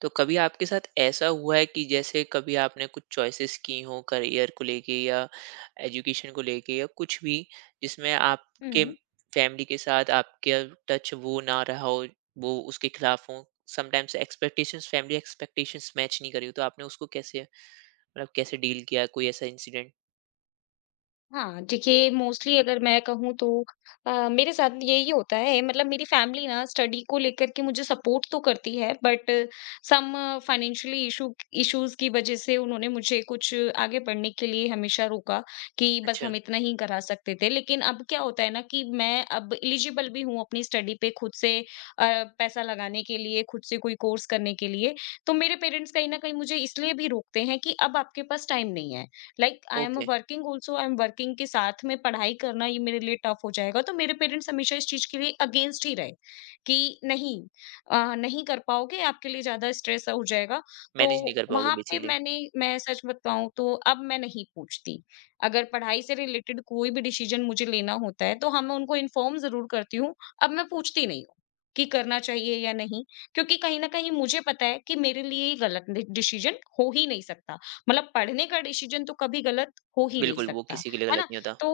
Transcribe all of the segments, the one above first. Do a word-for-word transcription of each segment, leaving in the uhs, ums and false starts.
तो कभी आपके साथ ऐसा हुआ है कि जैसे कभी आपने कुछ चॉइसेस की हो करियर को लेके या एजुकेशन को लेके या कुछ भी, जिसमें आपके हुँ। फैमिली के साथ आपके टच वो ना रहा हो, वो उसके खिलाफ हो, sometimes expectations family expectations match नहीं करी हो, तो आपने उसको कैसे, मतलब कैसे डील किया, कोई ऐसा इंसिडेंट। हाँ, देखिए मोस्टली अगर मैं कहूँ तो अ, मेरे साथ यही होता है मतलब मेरी फैमिली ना स्टडी को लेकर के मुझे सपोर्ट तो करती है but some financially issue issues की वजह से उन्होंने मुझे कुछ आगे पढ़ने के लिए हमेशा रोका कि बस अच्छा। हम इतना ही करा सकते थे। लेकिन अब क्या होता है ना कि मैं अब एलिजिबल भी हूँ अपनी स्टडी पे खुद से अ, पैसा लगाने के लिए, खुद से कोई कोर्स करने के लिए। तो मेरे पेरेंट्स कहीं न कहीं मुझे इसलिए भी रोकते हैं कि अब आपके पास टाइम नहीं है। Like I am okay. Working also I am working के साथ में पढ़ाई करना ये मेरे लिए टफ हो जाएगा तो मेरे पेरेंट्स हमेशा इस चीज के लिए अगेंस्ट ही रहे कि नहीं अ, नहीं कर पाओगे, आपके लिए ज्यादा स्ट्रेस हो जाएगा। तो मैनेज नहीं कर पाओगे वहां पे बेसिकली। मैंने मैं सच बताऊं तो अब मैं नहीं पूछती, अगर पढ़ाई से रिलेटेड कोई भी डिसीजन मुझे लेना होता है तो हाँ, मैं उनको इन्फॉर्म जरूर करती हूँ, अब मैं पूछती नहीं हूँ कि करना चाहिए या नहीं, क्योंकि कहीं ना कहीं मुझे पता है कि मेरे लिए ये गलत डिसीजन हो ही नहीं सकता, मतलब पढ़ने का डिसीजन तो कभी गलत हो ही नहीं बिल्कुल, वो सकता, किसी के लिए है गलत ना? नहीं होता। तो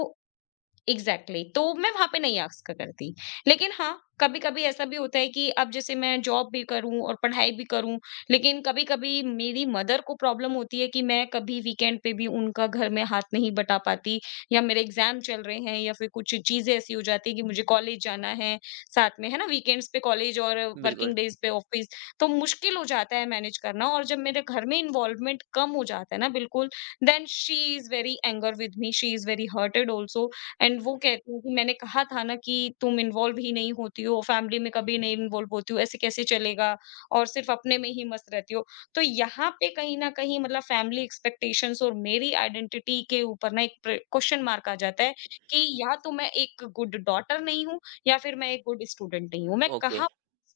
एग्जैक्टली exactly. तो मैं वहां पे नहीं आस्क करती, लेकिन हाँ कभी कभी ऐसा भी होता है कि अब जैसे मैं जॉब भी करूं और पढ़ाई भी करूं, लेकिन कभी कभी मेरी मदर को प्रॉब्लम होती है कि मैं कभी वीकेंड पे भी उनका घर में हाथ नहीं बटा पाती, या मेरे एग्जाम चल रहे हैं, या फिर कुछ चीजें ऐसी हो जाती है कि मुझे कॉलेज जाना है, साथ में है ना, वीकेंड्स पे कॉलेज और बिल्कुल। वर्किंग डेज पे ऑफिस, तो मुश्किल हो जाता है मैनेज करना। और जब मेरे घर में इन्वॉल्वमेंट कम हो जाता है ना, बिल्कुल, then she is very anger with me, she is very hurted also, and वो कहती हैं कि मैंने कहा था ना कि तुम इन्वॉल्व ही नहीं होती हो, फैमिली में कभी नहीं इन्वॉल्व होती हो, ऐसे कैसे चलेगा? और सिर्फ अपने में ही मस्त रहती हो। तो यहाँ पे कहीं न कहीं मतलब फैमिली एक्सपेक्टेशंस और मेरी आइडेंटिटी के ऊपर ना एक प्र क्वेश्चन मार्क आ जाता है कि या तो मैं एक गुड डॉटर नहीं हूँ, या फिर मैं एक गुड स्टूडेंट नहीं हूँ। मैं ओके। कहाँ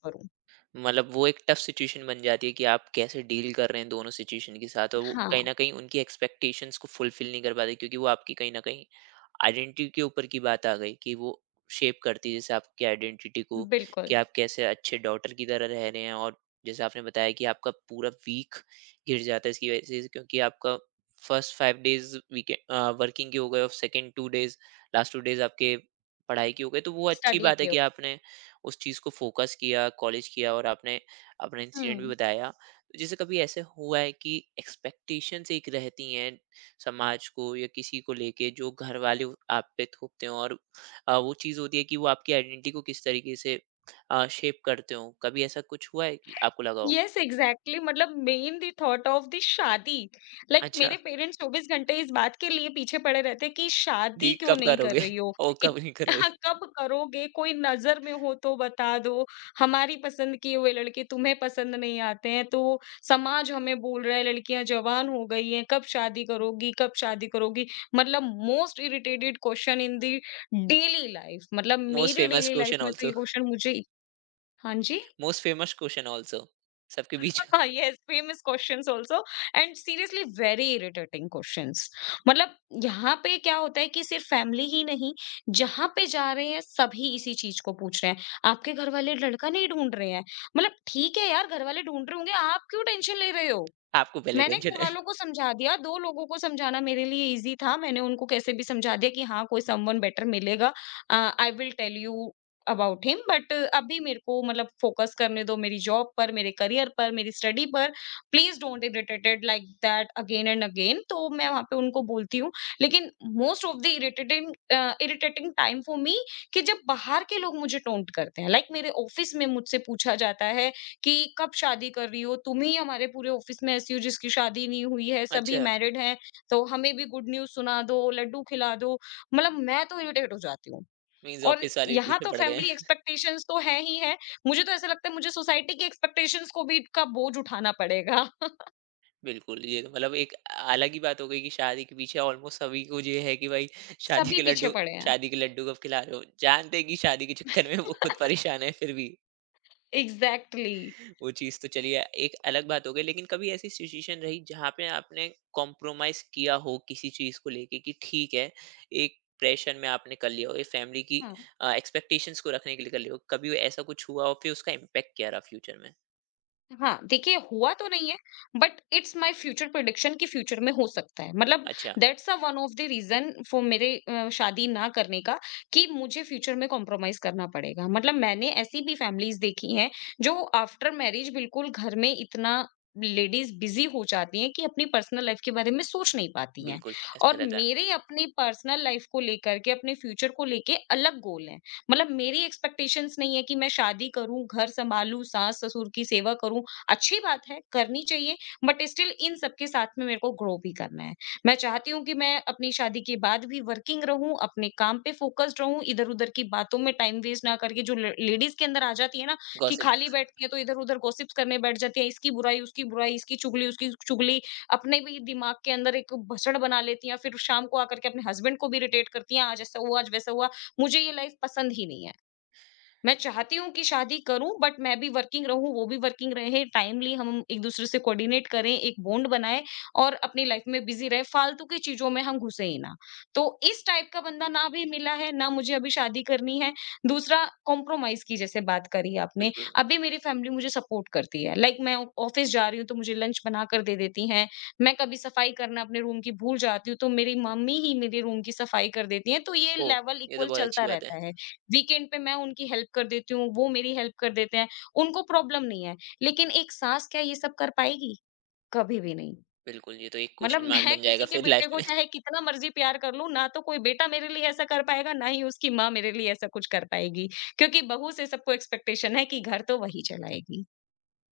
करूँ? मतलब वो एक टफ सिचुएशन बन जाती है कि आप कैसे डील कर रहे हैं दोनों सिचुएशन के साथ, और वो हाँ, कहीं ना कहीं उनकी एक्सपेक्टेशंस को फुलफिल नहीं कर पाते, क्योंकि वो आपकी कहीं ना कहीं आइडेंटिटी के ऊपर की बात आ गई कि वो शेप करती है जैसे आपकी आइडेंटिटी को, कि बिल्कुल। आप कैसे अच्छे डॉटर की तरह रह रहे हैं। और जैसे आपने बताया कि आपका पूरा वीक गिर जाता है इसकी वजह से, क्योंकि आपका first five days weekend working के हो गए, और second two days, last two days आपके पढ़ाई की हो गए। तो वो अच्छी स्टडी बात है के उ कि आपने उस चीज़ को फोकस किया, कॉलेज किया, और आपने अपना हुँ। इंसिडेंट भी बताया। तो जैसे कभी ऐसे हुआ है कि एक्सपेक्टेशंस एक रहती हैं समाज को या किसी को लेके, जो घर वाले उ- आप पे थोपते हो, और अ, वो चीज़ होती है कि वो आपकी आइडेंटिटी को किस तरीके से शेप करते हो, कभी ऐसा कुछ हुआ है कि आपको लगा हो। यस एग्जैक्टली, मतलब main the thought of the shaadi. Like like, अच्छा। मेरे पेरेंट्स चौबीस घंटे इस बात के लिए पीछे पड़े रहते हैं कि दी शादी क्यों कब नहीं कर करोगे? रही हो। ओ कब इत- नहीं करोगे। कब करोगे, कोई नजर में हो तो बता दो, हमारी पसंद किए हुए लड़के तुम्हें पसंद नहीं आते हैं तो। समाज हमें बोल रहा है, लड़कियां जवान हो गई हैं, कब शादी करोगी, कब शादी करोगी, मतलब most irritated question in the daily life, मतलब मोस्ट मेरी फेमस डेली लाइफ क्वेश्चन में तो ऑल्सो। ये क्वेश्चन मुझे इत- हाँ जी। मोस्ट फेमस क्वेश्चन ऑल्सो, सबके बीच। yes famous questions also, and seriously very irritating questions। मतलब यहाँ पे क्या होता है कि सिर्फ फैमिली ही नहीं, जहां पे जा रहे हैं सभी इसी चीज को पूछ रहे हैं, आपके घर वाले लड़का नहीं ढूंढ रहे हैं, मतलब ठीक है यार, घर वाले ढूंढ रहे होंगे, आप क्यों टेंशन ले रहे हो। आपको पहले मैंने टेंशन है। घरवालों को समझा दिया, दो लोगों को समझाना मेरे लिए ईज़ी था, मैंने उनको कैसे भी समझा दिया कि हाँ, कोई समवन बेटर मिलेगा। Uh, I will tell you about him, but अभी मेरे को मतलब फ़ोकस करने दो मेरी जॉब पर, मेरे करियर पर, मेरी स्टडी पर। Please don't irritated like that again and again. तो मैं वहाँ पे उनको बोलती हूँ, लेकिन most of the irritating uh, irritating time for me कि जब बाहर के लोग मुझे टोंट करते हैं। लाइक like मेरे ऑफ़िस में मुझसे पूछा जाता है कि कब शादी कर रही हो? तुम ही हमारे पूरे ऑफिस में ऐसी हो जिसकी शादी नहीं हुई है, सभी अच्छा। मैरिड हैं, तो हमें भी गुड न्यूज़ सुना दो, लड्डू खिला दो। मतलब मैं तो इरिटेट हो जाती हूँ, मीन्स और ऑफिस वाले भी यहाँ पीछे तो पड़ गए। फैमिली एक्सपेक्टेशंस तो हैं ही हैं, मुझे तो ऐसा लगता है मुझे सोसाइटी की एक्सपेक्टेशंस को भी का बोझ उठाना पड़ेगा। बिल्कुल, ये तो मतलब एक अलग ही बात हो गई कि शादी के पीछे ऑलमोस्ट सभी को ये है कि भाई शादी सभी के पीछे लड्डू, पड़े हैं। शादी के लड्डू कब खिला रहे हो? जानते हैं कि शादी के चक्कर में वो खुद परेशान है, फिर भी एग्ज़ैक्टली। वो चीज़ तो चलिए एक अलग बात हो गई। लेकिन कभी ऐसी सिचुएशन रही जहाँ पे आपने कॉम्प्रोमाइज़ किया हो किसी चीज़ को लेके, कि ठीक है, एक प्रेशर में आपने कर लिया हो, ये फैमिली की हाँ। अ, एक्सपेक्टेशंस को रखने के लिए कर लिया हो। कभी ऐसा कुछ हुआ, और फिर उसका इम्पैक्ट क्या रहा फ्यूचर में? हाँ, देखिए हुआ तो नहीं है, but it's my future prediction कि फ्यूचर में हो सकता है। मतलब अच्छा। That's a one of the reason for मेरे अ, शादी ना करने का, कि मुझे फ्यूचर में कॉम्प्रोमाइज़ करना पड़ेगा। मतलब मैंने ऐसी भी फैमिलीज़ देखी हैं जो आफ्टर मैरिज बिल्कुल घर में इतना लेडीज़ बिज़ी हो जाती हैं कि अपनी पर्सनल लाइफ़ के बारे में सोच नहीं पाती हैं। बिल्कुल ऐसा और रहता है। मेरे अपनी पर्सनल लाइफ़ को लेकर के अपने फ्यूचर को लेके अलग गोल हैं। मतलब मेरी एक्सपेक्टेशंस नहीं है कि मैं शादी करूँ, घर सँभालूँ, सास-ससुर की सेवा करूँ, अच्छी बात है, करनी चाहिए, बट स्टिल इन सबके साथ में मेरे को ग्रो भी करना है। मैं चाहती हूँ कि मैं अपनी शादी के बाद भी वर्किंग रहूँ, अपने काम पे फ़ोकस्ड रहूँ, इधर-उधर की बातों में टाइम वेस्ट ना करके, जो ल लेडीज़ के अंदर आ जाती है ना, कि गॉसिप। खाली बैठती है तो इधर-उधर गॉसिप्स करने बैठ जाती है, इसकी बुराई, उसकी बुराई, इसकी चुगली, उसकी चुगली, अपने भी दिमाग के अंदर एक भसड़ बना लेती हैं, फिर शाम को आकर के अपने हस्बैंड को भी इरिटेट करती हैं, आज ऐसा हुआ, आज वैसा हुआ। मुझे ये लाइफ़ पसंद ही नहीं है। मैं चाहती हूँ कि शादी करूँ, बट मैं भी वर्किंग रहूँ, वो भी वर्किंग रहे, टाइमली हम एक-दूसरे से कोऑर्डिनेट करें, एक बॉन्ड बनाएँ और अपनी लाइफ में बिज़ी रहें, फालतू की चीज़ों में हम घुसें ही ना। तो इस टाइप का बंदा ना भी मिला है, ना मुझे अभी शादी करनी है। दूसरा कॉम्प्रोमाइज़ की जैसे बात करी आपने, बिल्कुल। अभी मेरी फैमिली मुझे सपोर्ट करती है। लाइक मैं ऑफिस जा रही हूँ तो मुझे लंच बनाकर दे देती हैं, मैं कभी सफाई करना अपने रूम की भूल जाती हूँ तो मेरी मम्मी ही मेरे रूम की सफाई कर देती हैं, तो ये ओह! लेवल ये तो इक्वल बहुत चलता अच्छी बात है। रहता है। वीकेंड पे मैं उनकी हेल्प कर देती हूँ, वो मेरी हेल्प कर देते हैं, उनको प्रॉब्लम नहीं है। लेकिन एक सास क्या ये सब कर पाएगी? कभी भी नहीं। बिल्कुल, ये तो एक मतलब क्वेश्चन मार्क मैं बन जाएगा किसी के फिर बेटे लाइफ को में। चाहे कितना मर्ज़ी प्यार कर लूँ, ना तो कोई बेटा मेरे लिए ऐसा कर पाएगा, ना ही उसकी माँ मेरे लिए ऐसा कुछ कर पाएगी। क्योंकि बहू से सबको एक्सपेक्टेशन है कि घर तो वही चलाएगी।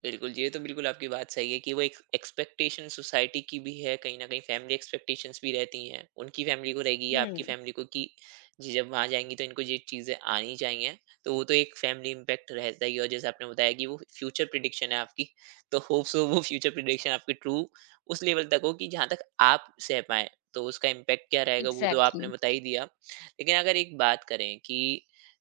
बिल्कुल, ये तो बिल्कुल आपकी बात सही है कि वो एक एक्सपेक्टेशन सोसाइटी की भी है, कहीं न कहीं फैमिली एक्सपेक्टेशंस भी रहती हैं। उनकी फैमिली को रहेगी या आपकी हुँ। फैमिली को कि जी, जब वहाँ जाएँगी तो इनको ये चीज़ें आनी चाहिए। तो वो तो एक फैमिली इम्पैक्ट रहता ही है, और जैसे आपने बताया कि वो फ्यूचर प्रेडिक्शन है आपकी, तो होप सो वो फ्यूचर प्रेडिक्शन आपकी ट्रू उस लेवल तक हो कि जहाँ तक आप सह पाएँ। तो उसका इम्पैक्ट क्या रहेगा वो तो आपने एग्ज़ैक्टली। बता ही दिया। लेकिन अगर एक बात करें कि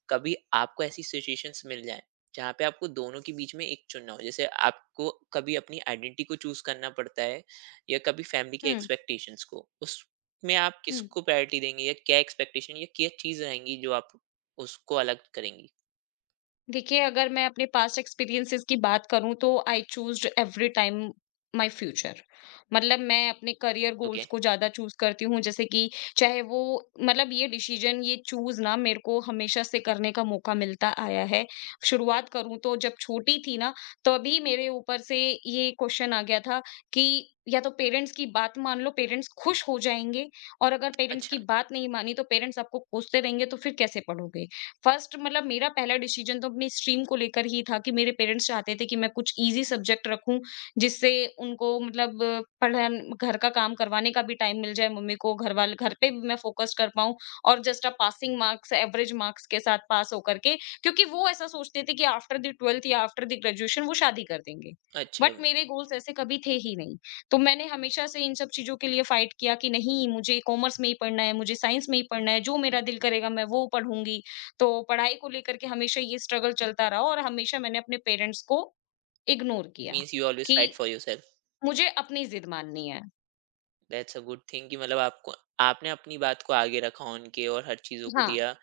कभी आपको ऐसी सिचुएशंस मिल जाएँ जहाँ पे आपको दोनों के बीच में एक चुनना हो, जैसे आपको कभी अपनी आइडेंटिटी को चूज करना पड़ता है या कभी फैमिली के हुँ, एक्सपेक्टेशंस को, उसमें आप हुँ। किसको प्रायोरिटी देंगे, या क्या एक्सपेक्टेशन या क्या चीज रहेंगी जो आप उसको अलग करेंगी। देखिए, अगर मैं अपने पास्ट एक्सपीरियंसेस की बात करूँ तो I choosed every time my future. मतलब मैं अपने करियर ओके। गोल्स को ज़्यादा चूज़ करती हूँ, जैसे कि चाहे वो मतलब ये डिसीज़न ये चूज़ ना मेरे को हमेशा से करने का मौका मिलता आया है। शुरुआत करूँ तो जब छोटी थी ना तभी मेरे ऊपर से ये क्वेश्चन आ गया था कि या तो पेरेंट्स की बात मान लो, पेरेंट्स खुश हो जाएँगे, और अगर पेरेंट्स अच्छा। की बात नहीं मानी तो पेरेंट्स आपको कोसते रहेंगे तो फिर कैसे पढ़ोगे? फर्स्ट मतलब मेरा पहला डिसीजन तो अपनी स्ट्रीम को लेकर ही था कि मेरे पेरेंट्स चाहते थे कि मैं कुछ इजी सब्जेक्ट रखूं, जिससे उनको मतलब पढ़ा घर का काम करवाने का भी टाइम मिल जाए मम्मी को, घर वाले घर पे भी मैं फोकस कर पाऊं, और just a passing marks average marks के साथ पास होकर के, क्योंकि वो ऐसा सोचते थे कि आफ्टर द ट्वेल्थ या आफ्टर द ग्रेजुएशन वो शादी कर देंगे। अच्छा। बट मेरे गोल्स ऐसे कभी थे ही नहीं, तो मैंने हमेशा से इन सब चीजों के लिए फाइट किया कि नहीं, मुझे कॉमर्स में ही पढ़ना है, मुझे साइंस में ही पढ़ना है, जो मेरा दिल करेगा मैं वो पढ़ूंगी। तो पढ़ाई को लेकर के हमेशा ये स्ट्रगल चलता रहा, और हमेशा मैंने अपने पेरेंट्स को इग्नोर किया मीन्स यू ऑलवेज कि फाइट फॉर योर सेल्फ। मुझे अपनी जिद माननी है। दैट्स अ गुड थिंग कि मतलब आपको, आपने अपनी बात को आगे रखा उनके, और हर चीजों को हाँ, दिया,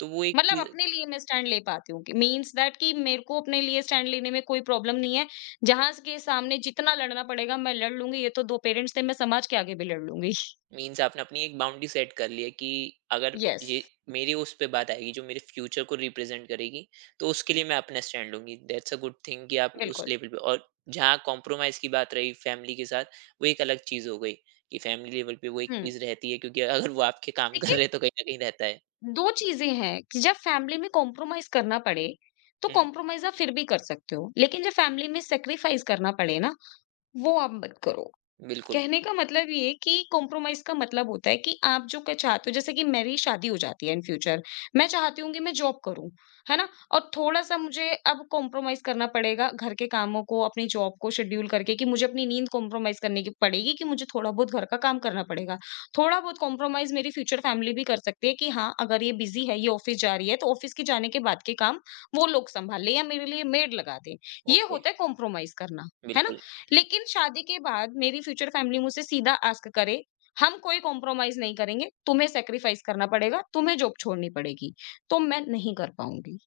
तो वो एक मतलब चीज। अपने लिए मैं स्टैंड ले पाती हूँ, कि मीन्स दैट कि मेरे को अपने लिए स्टैंड लेने में कोई प्रॉब्लम नहीं है। जहाँ के सामने जितना लड़ना पड़ेगा मैं लड़ लूँगी, ये तो दो पेरेंट्स थे, मैं समाज के आगे भी लड़ लूँगी। मीन्स आपने अपनी एक बाउंड्री सेट कर ली है कि अगर ये यस, मेरी उस पे बात आएगी जो मेरे फ्यूचर को रिप्रेजेंट करेगी, तो उसके लिए मैं अपना स्टैंड लूंगी। दैट्स अ गुड थिंग कि आप उस बिल्कुल। लेवल पे, और जहाँ कॉम्प्रोमाइज की बात रही फैमिली के साथ, वो एक अलग चीज हो गई कि फैमिली लेवल पे वो एक हुँ, चीज रहती है, क्योंकि अगर वो आपके काम कर देखिए रहे हैं तो कहीं ना कहीं रहता है। दो चीज़ें हैं कि जब फैमिली में कॉम्प्रोमाइज़ करना पड़े, तो हम्म। कॉम्प्रोमाइज़ आप फिर भी कर सकते हो। लेकिन जब फैमिली में सैक्रिफाइस करना पड़े ना, वो आप मत करो। बिल्कुल। कहने का मतलब ये है कि कॉम्प्रोमाइज़ का मतलब होता है कि आप जो क चाहते हो, जैसे कि मेरी शादी हो जाती है इन फ्यूचर, मैं चाहती हूँ कि मैं जॉब करूँ, है ना? और थोड़ा-सा मुझे अब कॉम्प्रोमाइज़ करना पड़ेगा घर के कामों को, अपनी जॉब को शेड्यूल करके कि मुझे अपनी नींद कॉम्प्रोमाइज़ करने की पड़ेगी कि मुझे थोड़ा बहुत घर का काम करना पड़ेगा। थोड़ा बहुत कॉम्प्रोमाइज़ मेरी फ्यूचर फैमिली भी कर सकती है कि हाँ, अगर ये बिज़ी है, ये ऑफ़िस जा रही है, तो ऑफ़िस के जाने के बाद के काम वो लोग सँभाल लें या मेरे लिए मेड लगा दें। ये ओके। होता है कॉम्प्रोमाइज़ करना, है ना? बिल्कुल। लेकिन शादी के बाद मेरी फ्यूचर फैमिली मुझसे सीधा आस्क करे, "हम कोई कॉम्प्रोमाइज़ नहीं करेंगे, तुम्हें सैक्रिफाइस करना पड़ेगा, तुम्हें जॉब छोड़नी पड़ेगी।" तो मैं नहीं कर पाऊँगी।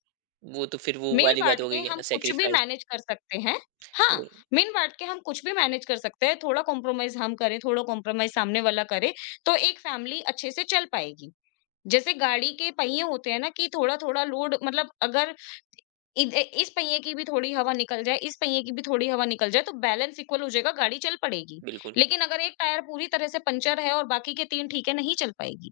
वो तो फिर वो वाली बात मिल-बाँट हो के गई है ना, हम कुछ भी सेक्रीफाइस। मैनेज कर सकते हैं। हाँ, मिल-बाँट के हम कुछ भी मैनेज कर सकते हैं, थोड़ा कॉम्प्रोमाइज़ हम करें, थोड़ा कॉम्प्रोमाइज़ सामने वाला करे, तो एक फैमिली अच्छे से चल पाएगी। जैसे गाड़ी के पहिए होते हैं ना कि थोड़ा-थोड़ा लोड मतलब अगर इध इस पहिए की भी थोड़ी हवा निकल जाए, इस पहिए की भी थोड़ी हवा निकल जाए, तो बैलेंस इक्वल हो जाएगा, गाड़ी चल पड़ेगी। बिल्कुल। लेकिन अगर एक टायर पूरी तरह से पंक्चर है और बाकी के तीन ठीक है, नहीं चल पाएगी,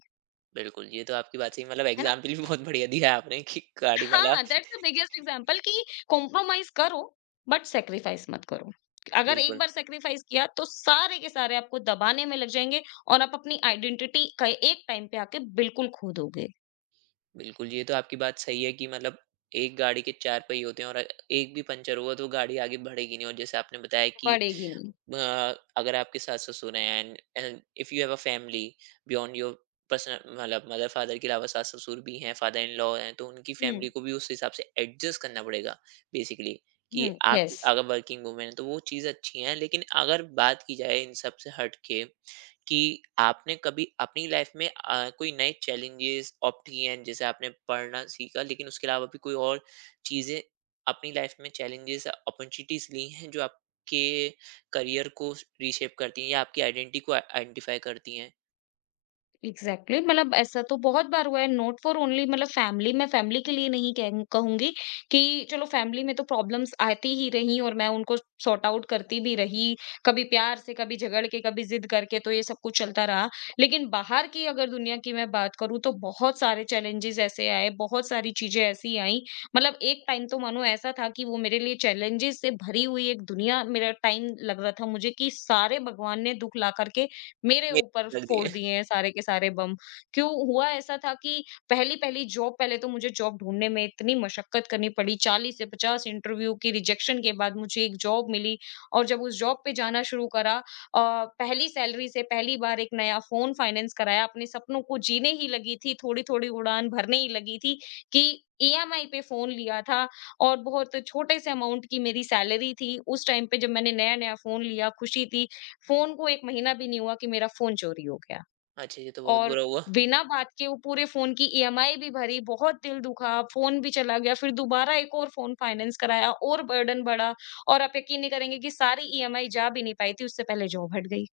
बिल्कुल, ये तो आपकी बात सही, मतलब है ना? एग्जाम्पल भी बहुत बढ़िया दिया है आपने कि गाड़ी वाला। हाँ, दैट्स द बिगेस्ट एग्जांपल कि कॉम्प्रोमाइज़ करो, बट सैक्रिफाइस मत करो। अगर एक बिल्कुल। बार सैक्रिफाइस किया, तो सारे के सारे आपको दबाने में लग जाएँगे और आप अपनी आइडेंटिटी का एक टाइम पे आके बिल्कुल खो दोगे, बिल्कुल, ये तो आपकी बात सही है कि मतलब एक गाड़ी के चार पहिए होते हैं, और एक भी पंचर हुआ तो गाड़ी आगे बढ़ेगी नहीं। और जैसे आपने बताया कि बढ़ेगी नहीं। अ, अगर आपके सास-ससुर हैं, and and if you have a family beyond your personal, मतलब मदर-फादर के अलावा सास-ससुर भी हैं, फादर इन लॉ हैं, तो उनकी हुँ, फैमिली को भी उस हिसाब से एडजस्ट करना पड़ेगा बेसिकली, कि हुँ, आप येस। अगर वर्किंग वूमेन हैं, तो वो चीज़ अच्छी है। लेकिन अगर बात की जाए इन सब से हट के, कि आपने कभी अपनी लाइफ में अ, कोई नए चैलेंजेस ऑप्ट किए हैं, जैसे आपने पढ़ना सीखा, लेकिन उसके अलावा भी कोई और चीज़ें, अपनी लाइफ में चैलेंजेस अपॉर्चुनिटीज ली हैं जो आपके करियर को रीशेप करती हैं या आपकी आइडेंटिटी को आइडेंटिफाई करती हैं। Exactly exactly. मतलब ऐसा तो बहुत बार हुआ है नॉट फॉर ओनली मतलब फैमिली मैं फैमिली के लिए नहीं कह, कहूंगी कि चलो फैमिली में तो प्रॉब्लम्स आती ही रही और मैं उनको सॉर्ट आउट करती भी रही, कभी प्यार से कभी झगड़ के कभी जिद करके, तो ये सब कुछ चलता रहा। लेकिन बाहर की अगर दुनिया की मैं बात करूँ, तो बहुत सारे चैलेंजेस ऐसे आए, बहुत सारी चीजें ऐसी आई। मतलब एक टाइम तो मानो ऐसा था कि वो मेरे लिए चैलेंजेस से भरी हुई एक दुनिया मेरा टाइम लग रहा था मुझे कि सारे भगवान ने दुख ला करके मेरे ऊपर मेरे लग फोड़ दिए। दिए हैं सारे के सारे बम। क्यों हुआ ऐसा था कि पहली-पहली जॉब, पहले तो मुझे जॉब ढूँढने में इतनी मशक्कत करनी पड़ी, चालीस से पचास इंटरव्यू की रिजेक्शन के बाद मुझे एक जॉब मिली। और जब उस जॉब पे जाना शुरू करा, अ, पहली सैलरी से पहली बार एक नया फ़ोन फाइनेंस कराया, अपने सपनों को जीने ही लगी थी, थोड़ी-थोड़ी उड़ान भरने ही लगी थी कि ईएमआई पे फ़ोन लिया था और बहुत छोटे से अमाउंट की मेरी सैलरी थी। उस टाइम पे जब मैंने नया-नया फ़ोन लिया खुशी थी, फ़ोन को एक महीना भी नहीं हुआ कि मेरा फ़ोन चोरी हो गया। अच्छा, ये तो बहुत और बुरा हुआ। बिना बात के वो पूरे फ़ोन की ईएमआई भी भरी, बहुत दिल दुखा, फ़ोन भी चला गया, फिर दोबारा एक और फ़ोन फाइनेंस कराया और बर्डन बढ़ा। और आप यकीन नहीं करेंगे कि सारी ईएमआई जा भी नहीं पाई थी, उससे पहले जॉब हट गई।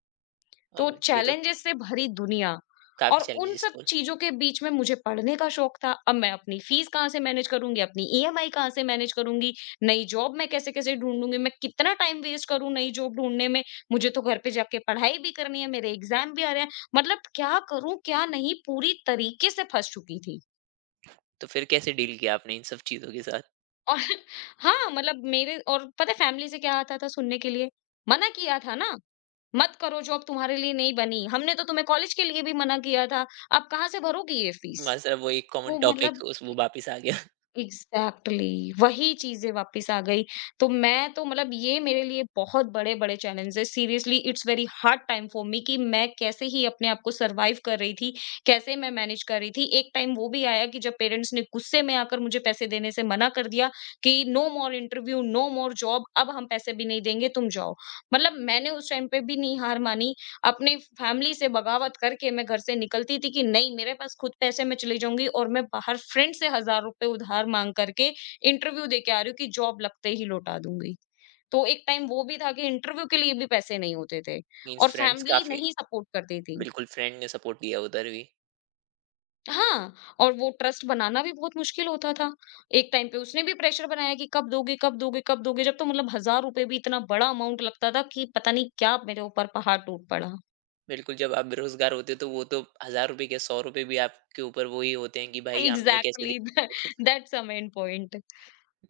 तो और ये तो चैलेंजेस से भरी दुनिया, काफी और उन चैलेंजेस सब था। चीज़ों के बीच में मुझे पढ़ने का शौक था। अब मैं अपनी फीस कहाँ से मैनेज करूँगी, अपनी ईएमआई कहाँ से मैनेज करूँगी, नई जॉब मैं कैसे-कैसे ढूँढूँगी, मैं कितना टाइम वेस्ट करूँ नई जॉब ढूँढने में। मुझे तो घर पे जाके पढ़ाई भी करनी है, मेरे एग्ज़ाम भी आ रहे हैं। मतलब क्या करूँ, क्या नहीं, पूरी तरीके से फँस चुकी थी। तो फिर कैसे डील किया आपने इन सब चीज़ों के साथ? और हाँ, मतलब मेरे और पता है फैमिली से क्या आता था सुनने के लिए? मना किया था ना। मत करो जॉब, तुम्हारे लिए नहीं बनी, हमने तो तुम्हें कॉलेज के लिए भी मना किया था, अब कहाँ से भरोगी ये फीस? मतलब वो एक कॉमन तो टॉपिक मतलब उस वो वापस आ गया। एग्ज़ैक्टली वही चीज़ें वापस आ गई। तो मैं तो मतलब ये मेरे लिए बहुत बड़े-बड़े चैलेंज है, seriously it's very hard time for me, कि मैं कैसे ही अपने आप को सर्वाइव कर रही थी, कैसे मैं मैनेज कर रही थी। एक टाइम वो भी आया कि जब पेरेंट्स ने गुस्से में आकर मुझे पैसे देने से मना कर दिया कि no more interview, no more job, अब हम पैसे भी नहीं देंगे, तुम जाओ। मतलब मैंने उस टाइम पे भी नहीं हार मानी, अपनी फैमिली से बगावत करके मैं घर से निकलती थी कि नहीं, मेरे पास खुद पैसे, मैं चली जाऊँगी और मैं बाहर फ्रेंड से हज़ार रुपए उधार माँग करके इंटरव्यू दे के आ रही हूँ कि जॉब लगते ही लौटा दूँगी। तो एक टाइम वो भी था कि इंटरव्यू के लिए भी पैसे नहीं होते थे मीन्स और फ्रेंड्स फैमिली काफी। नहीं सपोर्ट करती थी। बिल्कुल, फ्रेंड ने सपोर्ट किया उधर भी। हाँ, और वो ट्रस्ट बनाना भी बहुत मुश्किल होता था। एक टाइम पे उसने भी प्रेशर बनाया कि कब दोगे, कब दोगे, कब दोगे? जब तो मतलब हज़ार रुपए भी इतना बड़ा अमाउंट लगता था कि पता नहीं क्या मेरे ऊपर पहाड़ टूट पड़ा। बिल्कुल, जब आप बेरोज़गार होते हो तो वो तो हज़ार रुपए क्या, ₹सौ रुपए भी आपके ऊपर वो ही होते हैं कि भाई हमने कैसे एग्जैक्टली दिया आपको। That's a main point.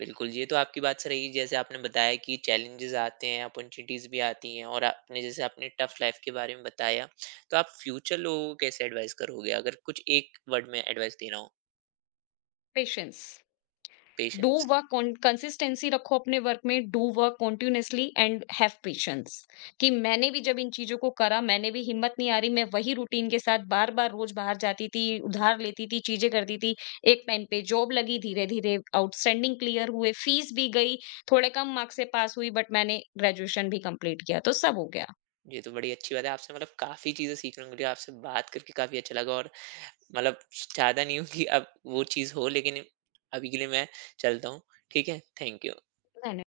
बिल्कुल, ये तो आपकी बात सही रही, जैसे आपने बताया कि चैलेंजेज़ आते हैं, अपॉर्च्युनिटीज़ भी आती हैं, और आपने जैसे आपने टफ लाइफ़ के बारे में बताया, तो आप फ्यूचर लोगों को कैसे एडवाइस करोगे? अगर कुछ एक वर्ड में एडवाइस देना हो? Patience, do patience. Work, consistency रखो अपने वर्क में, do work continuously and have patience, कि मैंने भी जब इन चीजों को करा मैंने भी, हिम्मत नहीं आ रही, मैं वही रूटीन के साथ बार बार रोज बाहर जाती थी, उधार लेती थी, चीजें करती थी। एक टाइम पे जॉब लगी, धीरे धीरे आउटस्टैंडिंग क्लियर हुए, फीस भी गई, थोड़े कम मार्क्स से पास हुई, बट मैंने ग्रेजुएशन भी कंप्लीट किया, तो सब हो ये तो बड़ी अच्छी बात है, आपसे मतलब काफ़ी चीज़ें सीखने को मिली, आपसे बात करके काफ़ी अच्छा लगा, और मतलब चाहता नहीं हूँ कि अब वो चीज़ हो, लेकिन अभी के लिए मैं चलता हूँ। ठीक है? Thank you. गया।